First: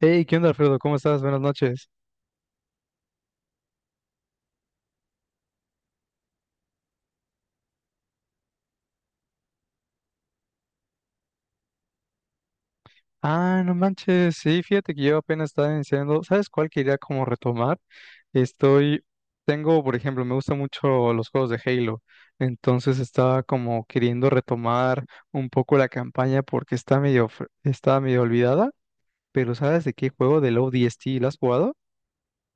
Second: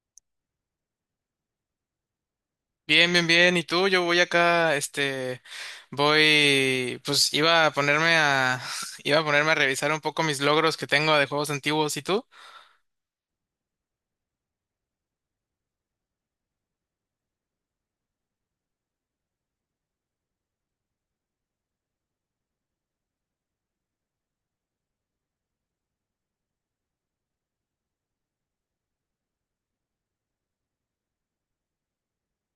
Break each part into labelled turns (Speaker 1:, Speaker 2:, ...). Speaker 1: Hey, ¿qué onda, Alfredo? ¿Cómo estás? Buenas noches.
Speaker 2: Bien, bien, bien. ¿Y tú? Yo voy acá, voy, pues iba a ponerme a, iba a ponerme a revisar un poco mis logros que tengo de juegos antiguos. ¿Y tú?
Speaker 1: Ah, no manches. Sí, fíjate que yo apenas estaba iniciando. ¿Sabes cuál quería como retomar? Estoy, tengo, por ejemplo, me gustan mucho los juegos de Halo. Entonces estaba como queriendo retomar un poco la campaña porque está medio olvidada. Pero ¿sabes de qué juego del ODST la has jugado?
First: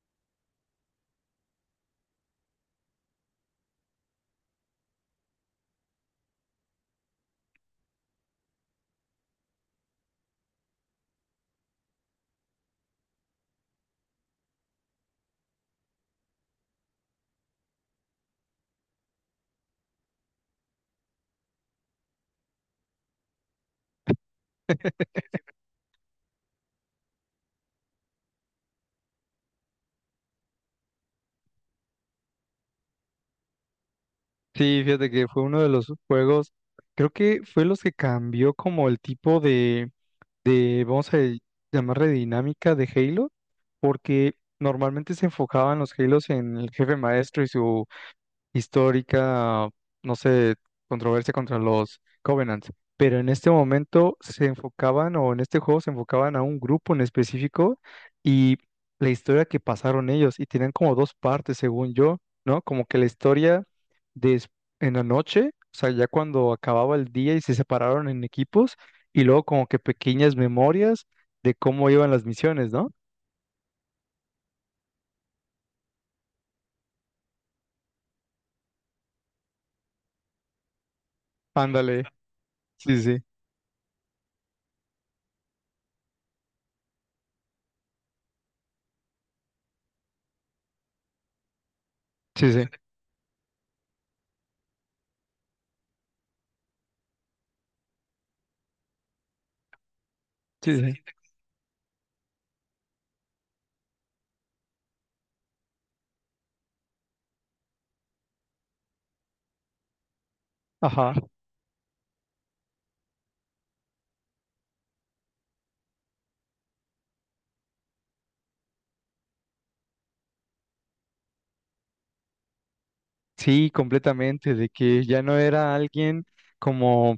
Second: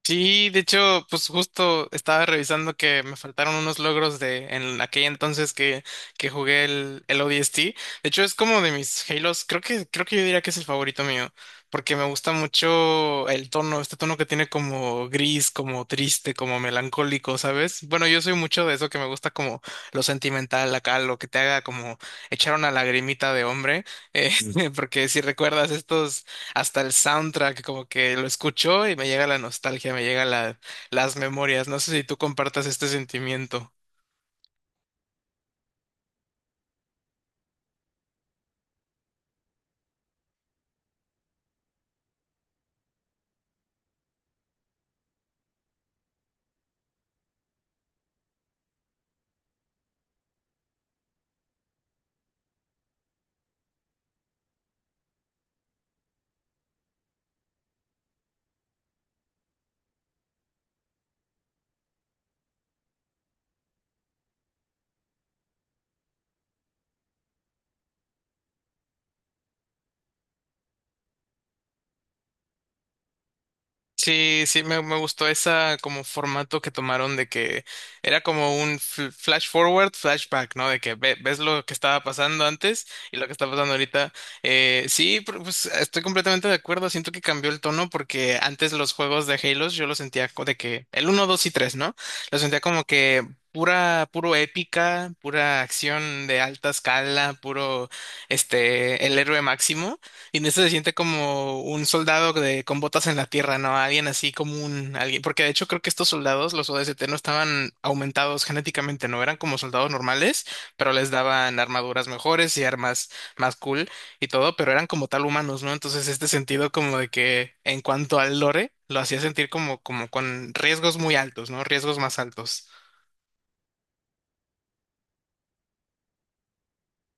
Speaker 2: Sí, de hecho, pues justo estaba revisando que me faltaron unos logros de en aquel entonces que jugué el ODST. De hecho, es como de mis Halos, creo que yo diría que es el favorito mío, porque me gusta mucho el tono, este tono que tiene como gris, como triste, como melancólico, ¿sabes? Bueno, yo soy mucho de eso que me gusta como lo sentimental acá, lo que te haga como echar una lagrimita de hombre, eh, porque si recuerdas estos hasta el soundtrack, como que lo escucho y me llega la nostalgia, me llega las memorias. No sé si tú compartas este sentimiento.
Speaker 1: Sí, fíjate que fue uno de los juegos, creo que fue los que cambió como el tipo de, vamos a llamarle dinámica de Halo, porque normalmente se enfocaban los Halos en el jefe maestro y su histórica, no sé, controversia contra los Covenants, pero en este momento se enfocaban, o en este juego se enfocaban a un grupo en específico y la historia que pasaron ellos, y tenían como dos partes, según yo, ¿no? Como que la historia de en la noche, o sea, ya cuando acababa el día y se separaron en equipos, y luego como que pequeñas memorias de cómo iban las misiones, ¿no?
Speaker 2: Sí, sí, me gustó esa como formato que tomaron de que era como un flash forward, flashback, ¿no? De que ves lo que estaba
Speaker 1: Ándale.
Speaker 2: pasando antes
Speaker 1: Sí,
Speaker 2: y
Speaker 1: sí,
Speaker 2: lo que está pasando ahorita. Sí, pues estoy completamente de acuerdo. Siento que cambió el tono porque antes los juegos de Halo yo los sentía de que el uno, 2 y 3, ¿no? Los
Speaker 1: sí,
Speaker 2: sentía
Speaker 1: sí,
Speaker 2: como que pura, puro épica, pura acción de alta escala, puro, el héroe máximo. Y en este se
Speaker 1: sí, sí.
Speaker 2: siente como un soldado de, con botas en la tierra, ¿no? Alguien así como un, alguien, porque de hecho creo que estos soldados, los ODST, no estaban aumentados genéticamente, no eran como soldados normales, pero les
Speaker 1: Ajá,
Speaker 2: daban armaduras mejores y armas más cool y todo, pero eran como tal humanos, ¿no? Entonces este sentido como de que en cuanto al lore, lo hacía sentir como, como con riesgos muy altos, ¿no? Riesgos más altos.
Speaker 1: sí, completamente, de que ya no era alguien como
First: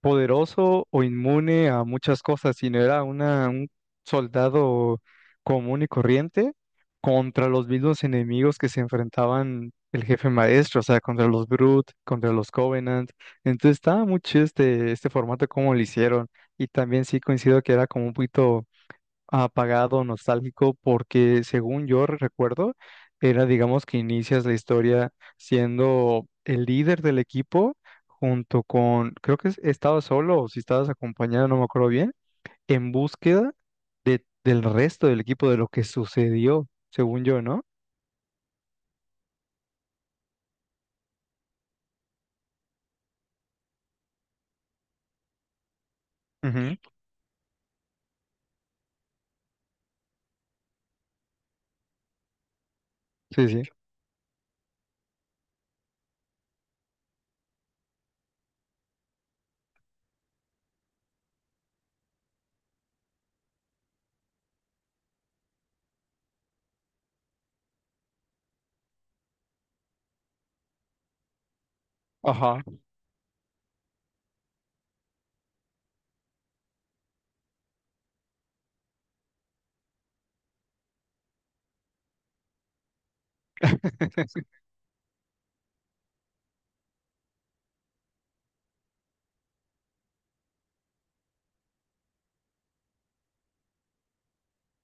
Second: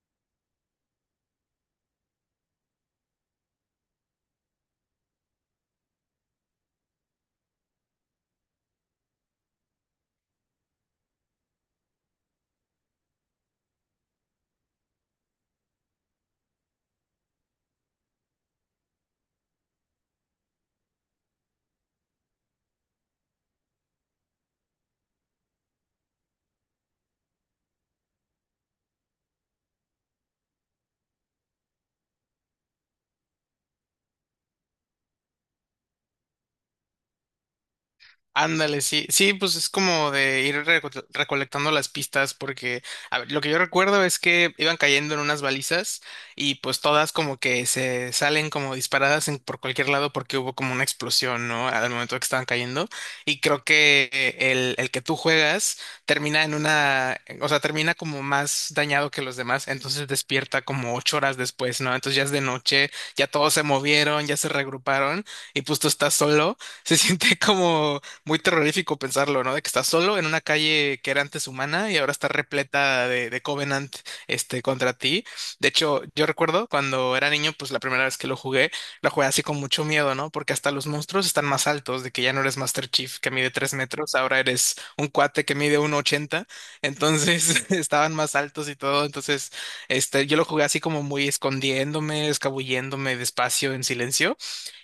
Speaker 1: poderoso o inmune a muchas cosas, sino era una, un soldado común y corriente contra los mismos enemigos que se enfrentaban el jefe maestro, o sea, contra los Brute, contra los Covenant. Entonces estaba muy chido este formato como lo hicieron. Y también sí coincido que era como un poquito apagado, nostálgico, porque según yo recuerdo, era, digamos, que inicias la historia siendo el líder del equipo junto con, creo que estabas solo o si estabas acompañado, no me acuerdo bien, en búsqueda de, del resto del equipo, de lo que sucedió, según yo, ¿no?
Speaker 2: Ándale, sí, sí, pues es como de ir recolectando las pistas porque, a ver, lo que yo recuerdo es que iban cayendo en unas balizas y
Speaker 1: Ujú,
Speaker 2: pues todas como que se salen como disparadas por cualquier lado porque hubo como una explosión, ¿no? Al momento que estaban cayendo y
Speaker 1: sí, sí.
Speaker 2: creo que el que tú juegas termina en una, o sea, termina como más dañado que los demás, entonces despierta como ocho horas después, ¿no? Entonces ya es de noche, ya todos se movieron, ya se regruparon y pues tú estás solo se siente como, muy terrorífico pensarlo, ¿no? De que estás solo en una calle que era antes humana y ahora está
Speaker 1: Ajá.
Speaker 2: repleta de Covenant, contra ti. De hecho, yo recuerdo cuando era niño, pues la primera vez que lo jugué así con mucho miedo, ¿no? Porque hasta los monstruos están más altos, de que ya no eres Master Chief que mide tres metros, ahora eres un cuate que mide uno ochenta, entonces estaban más altos y todo, entonces, yo lo jugué así como muy escondiéndome, escabulléndome despacio, en silencio.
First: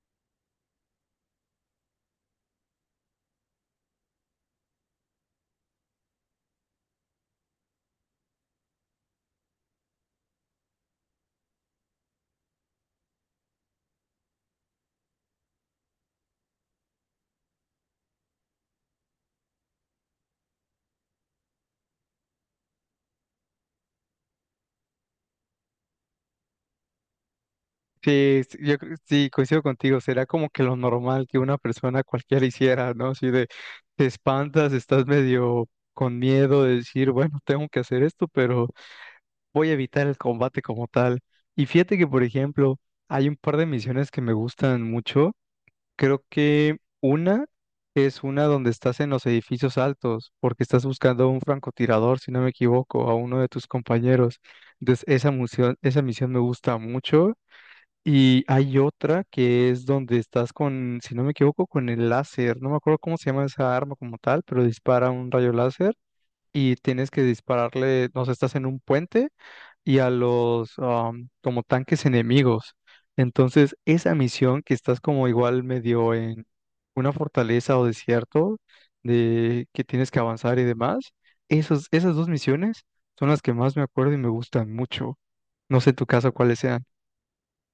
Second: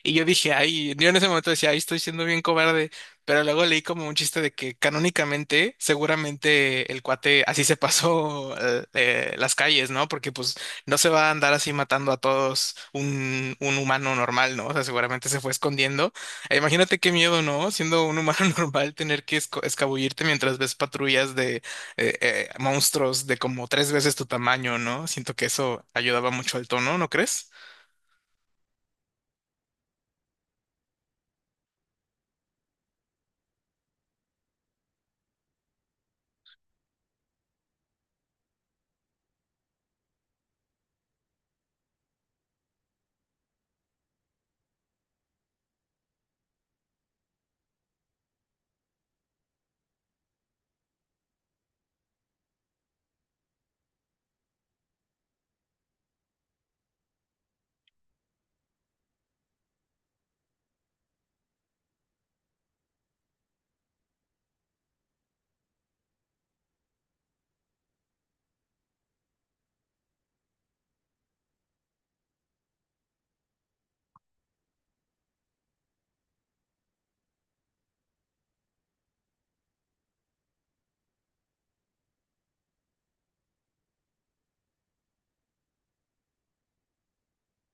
Speaker 2: Y yo dije, ay, yo en ese momento decía, ay, estoy siendo bien cobarde, pero luego leí como un chiste de que canónicamente, seguramente el cuate así se pasó las calles, ¿no? Porque pues no se va a andar así matando a todos un humano normal, ¿no? O sea, seguramente se fue escondiendo. E imagínate qué miedo, ¿no? Siendo un humano normal, tener que escabullirte mientras ves patrullas de monstruos de como tres veces tu tamaño, ¿no? Siento que eso ayudaba mucho al tono, ¿no crees?
Speaker 1: Sí, sí, sí, coincido contigo, será como que lo normal que una persona cualquiera hiciera, ¿no? Así de, te espantas, estás medio con miedo de decir, bueno, tengo que hacer esto, pero voy a evitar el combate como tal. Y fíjate que, por ejemplo, hay un par de misiones que me gustan mucho. Creo que una es una donde estás en los edificios altos, porque estás buscando a un francotirador, si no me equivoco, a uno de tus compañeros. Entonces, esa misión me gusta mucho y hay otra que es donde estás con, si no me equivoco, con el láser. No me acuerdo cómo se llama esa arma como tal, pero dispara un rayo láser y tienes que dispararle, no sé, estás en un puente y a los como tanques enemigos. Entonces, esa misión que estás como igual medio en una fortaleza o desierto de que tienes que avanzar y demás, esos, esas dos misiones son las que más me acuerdo y me gustan mucho. No sé en tu caso cuáles sean.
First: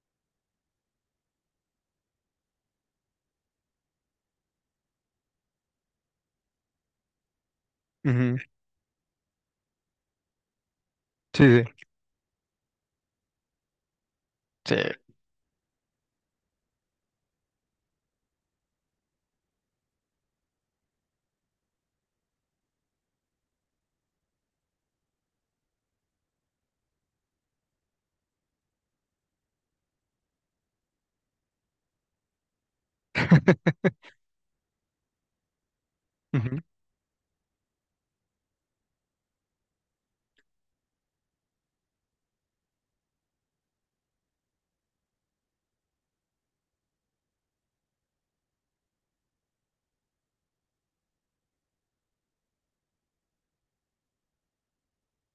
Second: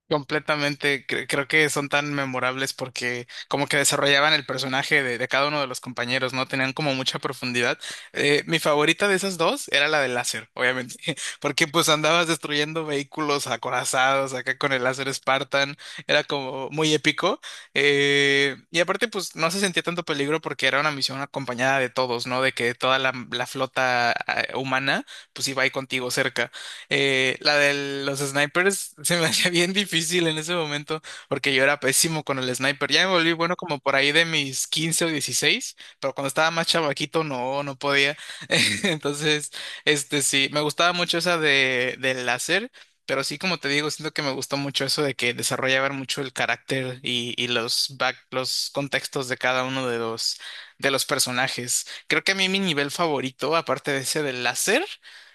Speaker 2: Completamente, creo que son tan memorables porque como que desarrollaban el personaje de cada uno de los compañeros, ¿no? Tenían como mucha profundidad.
Speaker 1: Ujú,
Speaker 2: Mi favorita de esas dos era la del láser, obviamente,
Speaker 1: sí,
Speaker 2: porque pues andabas destruyendo vehículos acorazados acá con el
Speaker 1: sí.
Speaker 2: láser Spartan, era como muy épico. Y aparte pues no se sentía tanto peligro porque era una misión acompañada de todos, ¿no? De que toda la flota humana pues iba ahí contigo cerca. La de los snipers se me hacía bien difícil en ese momento porque yo era pésimo con el sniper. Ya me volví bueno como por ahí de mis 15 o 16 pero cuando estaba
Speaker 1: Ujú.
Speaker 2: más chavaquito no, no podía. Entonces, este sí, me gustaba mucho esa de, del láser. Pero sí, como te digo, siento que me gustó mucho eso de que desarrollaban mucho el carácter y los back, los contextos de cada uno de los personajes. Creo que a mí mi nivel favorito, aparte de ese del láser,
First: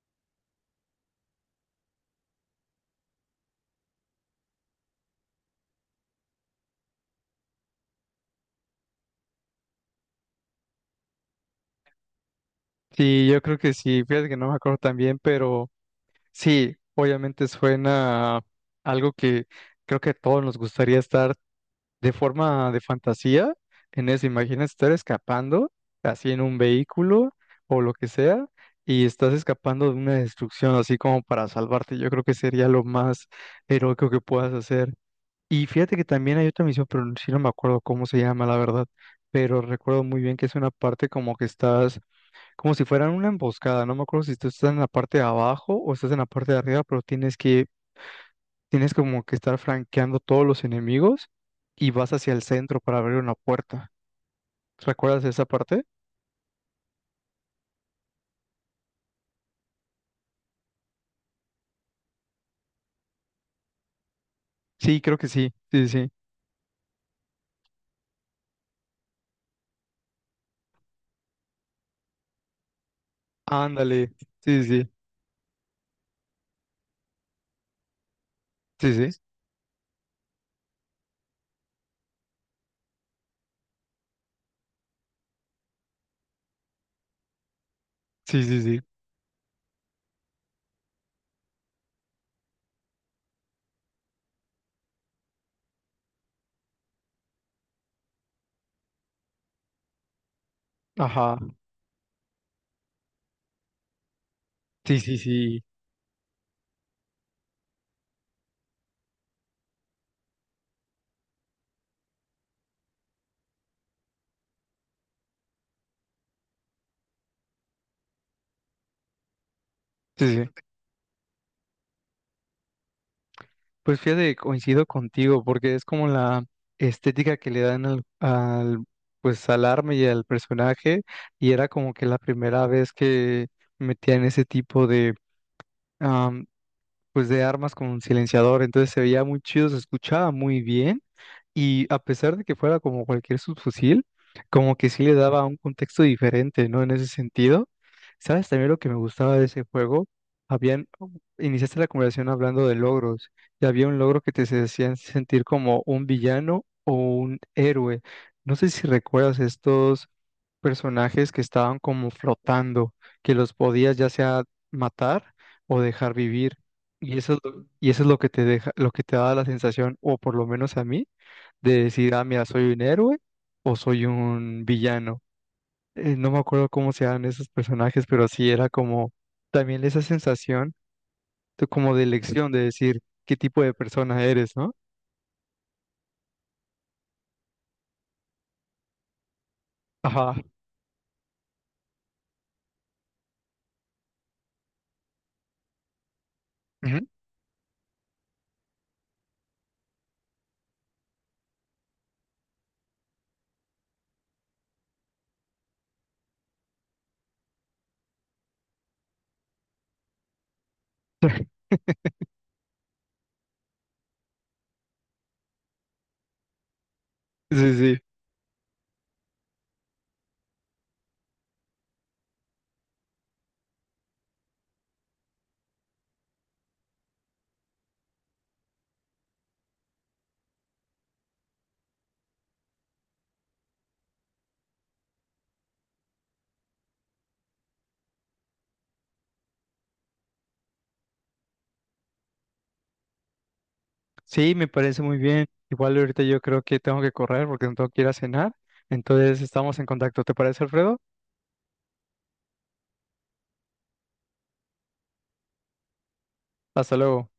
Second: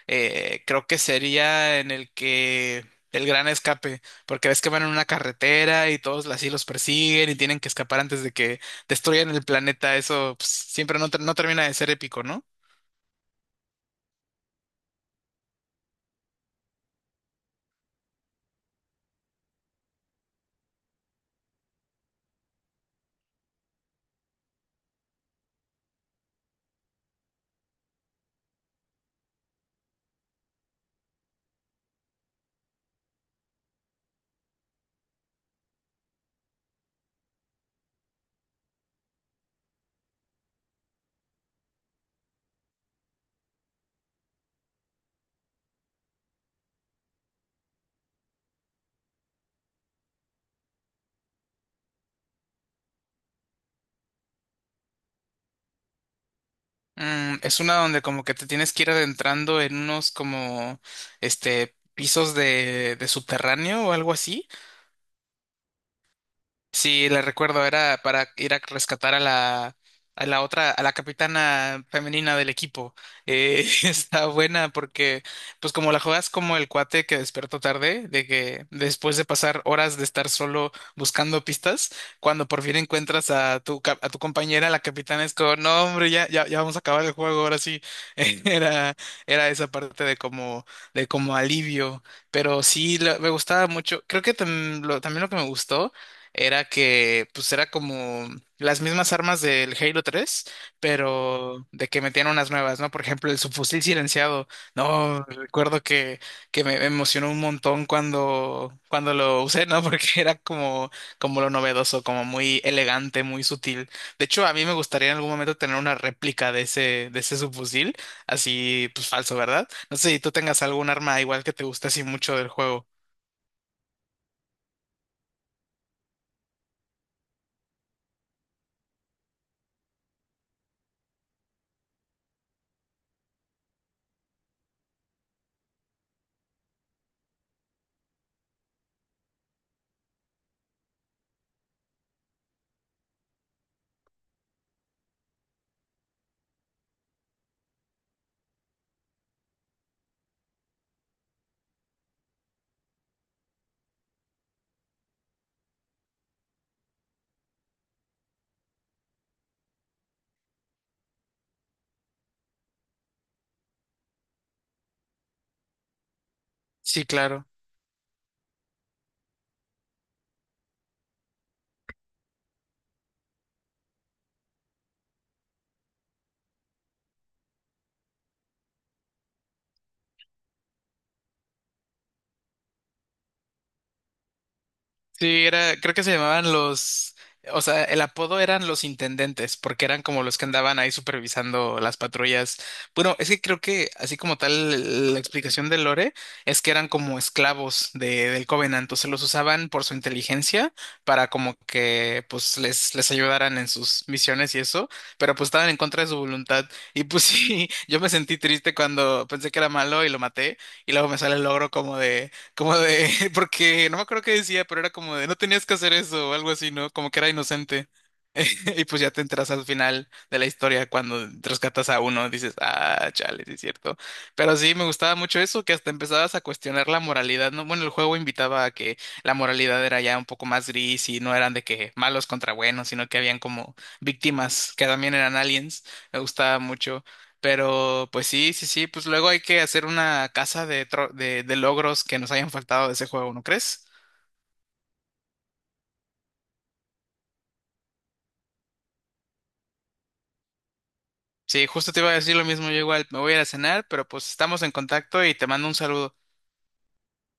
Speaker 2: creo que sería en el que el gran escape, porque ves que van en una carretera y todos así los persiguen y tienen que escapar antes de que destruyan el planeta. Eso pues, siempre no, no termina de ser épico, ¿no?
Speaker 1: Sí, yo creo que sí, fíjate que no me acuerdo tan bien, pero sí, obviamente suena a algo que creo que a todos nos gustaría estar de forma de fantasía en eso. Imagina estar escapando así en un vehículo o lo que sea y estás escapando de una destrucción así como para salvarte. Yo creo que sería lo más heroico que puedas hacer. Y fíjate que también hay otra misión, pero sí no me acuerdo cómo se llama, la verdad, pero recuerdo muy bien que es una parte como que estás como si fueran una emboscada. No me acuerdo si tú estás en la parte de abajo o estás en la parte de arriba, pero tienes como que estar franqueando todos los enemigos y vas hacia el centro para abrir una puerta. ¿Recuerdas esa parte?
Speaker 2: Mm, es una donde como que te tienes que ir adentrando en unos como este pisos de subterráneo o algo así.
Speaker 1: Sí, creo que sí. Sí, sí.
Speaker 2: Sí, la recuerdo, era para ir a rescatar a la otra, a la capitana femenina del equipo.
Speaker 1: Ándale.
Speaker 2: Está
Speaker 1: Sí,
Speaker 2: buena
Speaker 1: sí.
Speaker 2: porque, pues como la juegas como el cuate que despertó tarde, de que
Speaker 1: Sí,
Speaker 2: después
Speaker 1: sí.
Speaker 2: de pasar horas de estar solo buscando pistas, cuando por fin encuentras a tu compañera, la capitana es como, no, hombre, ya, ya, ya vamos a acabar el juego, ahora sí.
Speaker 1: Sí, sí, sí.
Speaker 2: Era, Era esa parte de como alivio, pero sí, me gustaba mucho. Creo que también lo que me gustó era que pues era como las mismas armas del Halo 3
Speaker 1: Ajá.
Speaker 2: pero de que metían unas nuevas, ¿no? Por ejemplo, el subfusil silenciado.
Speaker 1: Sí, sí,
Speaker 2: No,
Speaker 1: sí.
Speaker 2: que me emocionó un montón cuando lo usé, ¿no? Porque era como, como lo novedoso, como muy elegante, muy sutil. De hecho, a mí me gustaría en algún momento tener una réplica de ese subfusil, así pues falso, ¿verdad? No sé si tú
Speaker 1: Sí, sí.
Speaker 2: tengas algún arma igual que te guste así mucho del juego.
Speaker 1: Pues fíjate, coincido contigo, porque es como la estética que le dan pues al arma y al personaje, y era como que la primera vez que metían ese tipo de pues de armas con un silenciador, entonces se veía muy chido, se escuchaba muy bien y a pesar de que fuera como cualquier subfusil, como que sí le daba un contexto diferente, ¿no? En ese sentido, ¿sabes también lo que me gustaba de ese juego? Habían, oh, iniciaste la conversación hablando de logros y había un logro que hacían sentir como un villano o un héroe. No sé si recuerdas estos personajes que estaban como flotando, que los podías ya sea matar o dejar vivir.
Speaker 2: Sí,
Speaker 1: Y
Speaker 2: claro.
Speaker 1: eso es lo que te deja, lo que te da la sensación, o por lo menos a mí, de decir, ah, mira, soy un héroe o soy un villano. No me acuerdo cómo se llaman esos personajes, pero sí era como también esa sensación de, como de elección, de decir qué tipo de persona eres, ¿no?
Speaker 2: Sí, creo que se llamaban o sea, el apodo eran los intendentes, porque eran como
Speaker 1: Ajá.
Speaker 2: los que andaban ahí supervisando las patrullas. Bueno, es que creo que así como tal la explicación de Lore es que eran
Speaker 1: Ujú.
Speaker 2: como esclavos del Covenant, entonces los usaban por su inteligencia para como que pues les ayudaran en sus misiones y eso, pero pues estaban en contra de su voluntad. Y pues sí, yo me sentí triste cuando pensé que era malo y lo maté, y luego me sale el logro como de como porque no me acuerdo qué decía, pero era como de, no tenías que hacer eso o algo así, ¿no? Como que era
Speaker 1: Sí,
Speaker 2: inocente.
Speaker 1: sí.
Speaker 2: Y pues ya te enteras al final de la historia cuando rescatas a uno, dices, ah, chale, sí es cierto. Pero sí, me gustaba mucho eso, que hasta empezabas a cuestionar la moralidad, ¿no? Bueno, el juego invitaba a que la moralidad era ya un poco más gris y no eran de que malos contra buenos, sino que habían como víctimas que también eran aliens. Me gustaba mucho. Pero pues sí, sí, sí, pues luego hay que hacer una casa de logros que nos hayan faltado de ese juego, ¿no crees?
Speaker 1: Sí, me parece muy bien. Igual ahorita yo creo que tengo que correr porque no tengo que ir a cenar. Entonces estamos en contacto. ¿Te parece, Alfredo?
Speaker 2: Sí, justo te iba a decir lo mismo, yo igual me voy a ir a cenar, pero pues estamos en contacto y te mando un saludo.
Speaker 1: Hasta luego.